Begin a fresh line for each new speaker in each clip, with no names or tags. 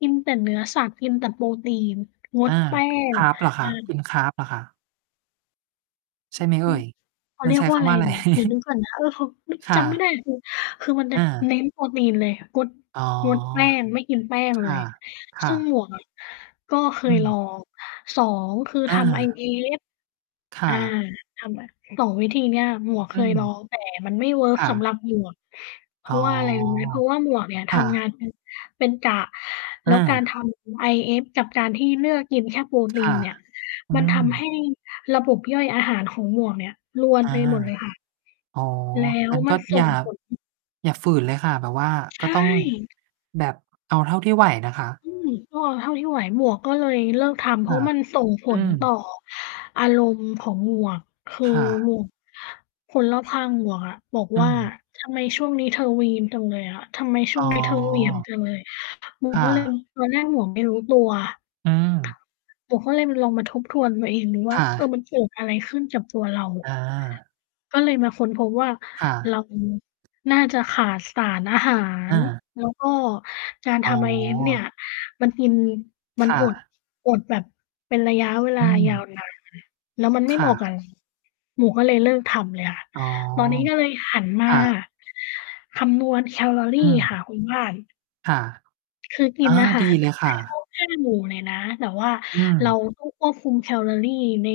กินแต่เนื้อสัตว์ กินแต่โปรตีน ง
อ
ด
า
แป้ง
Carb
เอ
เหรอคะ ก
อ
ิน Carb เหรอคะ? ใช่ไหมเอ
อ
่
ือ
ย
เขา
มั
เ
น
รี
ใ
ย
ช
ก
้
ว่
ค
าอะ
ำ
ไร
ว่าอะไร?
อือ เดี๋ยวนึกก่อนนะ เออ เขา อ
ค่
จำไม่ไ
ะ
ด้คือ คือมันจะ
อา
เน้นโปรตีนเลย งด
อ๋อ
งด แป้งไม่กินแป้ง
ค
เล
่ะ
ย
ค่
ซึ่ง
ะ
หมวกอะ ก็เค
อื
ยลอ
ม
ง 2 คือ
อ
ทำ
า
IF
ค
อ
่
่า
ะ
ทำแบบ 2 วิธีนี้อะ หมวก
อ
เ
ื
คยล
ม
อง แต่มันไม่เวิร์ก
ค่
สำหร
ะ
ับ หมวก เพ
อ๋
รา
อ
ะว่าอะไร รู้ไหม เพราะว่าหมวกเนี่ย
ค
ท
่
ำงา
ะ
นเป็น เป็นกะ แ
อ
ล้วการ
า
ทำ IF กับการที่เลือกกินแค่ โปร
ค
ตี
่
น
ะ
เนี่ย
อื
มันทำให
ม
้ระบบย่อยอาหารของหมวกเนี่ยรว
อ
น
า
ไปหมดเลยค่ะ
อ๋อ
แล้ว
งั้น
ม
ก
ั
็
นส่
อย่า
ง ผล
อย่าฝืนเลยค่ะ แบบว่า
ใช
ก็ต้อง
่
แบบเอาเท่าที่ไหวนะคะ
อืม ก็เท่าที่ไหว หมวกก็เลยเลิกทำ เ
ค
พรา
่
ะ
ะ
มันส่งผ
อื
ลต่อ
ม
อารมณ์ของหมวก คือ
ค่ะ
หมวก คนรอบข้างหมวกอะบอก
อื
ว่า
อ
"ทำไมช่วงนี้เธอวีนจังเลยอะ ทำไมช่
อ๋
วง
อ
นี้เธอ เหวี่ยงจังเลย" หมว
ค
ก
่
ก็เลย
ะ
ตอนแรกหมวกไม่รู้ตัว
อืม
หมวกก็เลยลองมาทบทวนตัวเองดู
ค
ว่า
่
เออ
ะ
มันเกิดอะไรขึ้น กับตัวเรา
อา
ก็เลยมาค้นพบว่า
ค่
เร
ะ
า น่าจะขาดสารอาหา
อ
ร
า
แล้วก็การ
อ๋
ท
อ
ำ IF เนี่ยมันกิน ม
ค
ัน
่
อด
ะ
อดแบบเป็นระยะเว
อ
ลา
ื
ยาว
ม
นาน แล้วมันไม
ค
่เห
่
มาะก
ะ
ับ เรา หมวกก็เลยเลิกทำเลยค่ะ
อ๋อ
ตอนนี้ก็เลยหันม
ค
า
่ะ
คำนวณแคลอร
อ
ี
ื
ค
ม
่ะ คุณบ้าน
ค่ะ
คือกิ
อ
น
๋อ
อาหา
ดี
ร
เลยค
ให
่
้คร
ะ
บ 5 หมู่ เลยนะ แต่ว่า
อื
เรา
ม
ต้องควบคุมแคลอรี ใน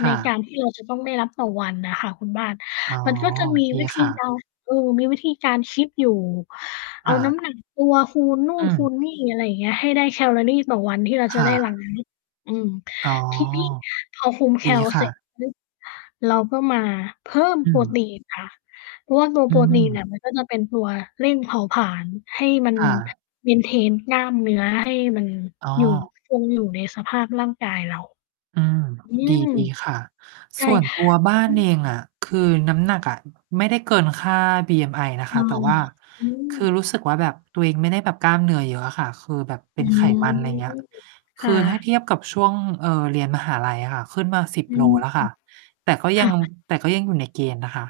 ค
ใน
่
กา
ะ
รที่เราจะต้องได้รับต่อวันน่ะค่ะคุณบ้าน
อ๋อ
มันก็จะ มี
ดี
วิธ
ค
ี
่ะ
การ เออ มีวิธีการคิดอยู่เ
ค
อา
่
น
ะ
้ำหนักตัวคูณนู่
อื
นคู
อ
ณนี่ อะไรอย่างนี้ ให้ได้แคลอรี่ต่อวันที่เรา
ค
จะ
่
ได้ รับ
ะ
อืม
อ๋อ
ทีนี้พอคุมแ
ด
ค
ี
ล
ค
เส
่
ร็จ
ะ
ปุ๊บ เราก็มาเพิ่ม
อื
โปร
ม
ตีนค่ะ เพราะว่าตัว
อื
โปรตีน
ม
อะ มันก็จะเป็นตัวเร่งเผาผลาญให้มัน
ค่ะ
Maintain กล้ามเนื้อให้มัน
อ๋
อยู่
อ
คงอยู่ในสภาพร่างกายเรา
อืม
อื
ด
ม
ี ๆ ค่ะ
ใช
ส
่
่วนตัวบ้าน
อื
เอ
ม
งอะ คือน้ำหนักอะ ไม่ได้เกินค่า BMI นะ
อ
ค
า
ะ แต่ว่า
อื
คือ
ม
รู้สึกว่าแบบตัวเองไม่ได้แบบกล้ามเนื้อเยอะอะค่ะ คือแบบเป
อ
็
ื
นไข
ม
มัน อะไรอย่างเงี้ย ค
ค่
ือถ้าเท
ะ
ียบกับ ช่วง เอ่อ เรียนมหาลัยอะค่ะ ขึ้นมา 10
อื
โล
ม
แล้วค่ะ แต่ก็
ค
ยั
่
ง
ะ
แต่ก็ยังอยู่ในเกณฑ์นะคะ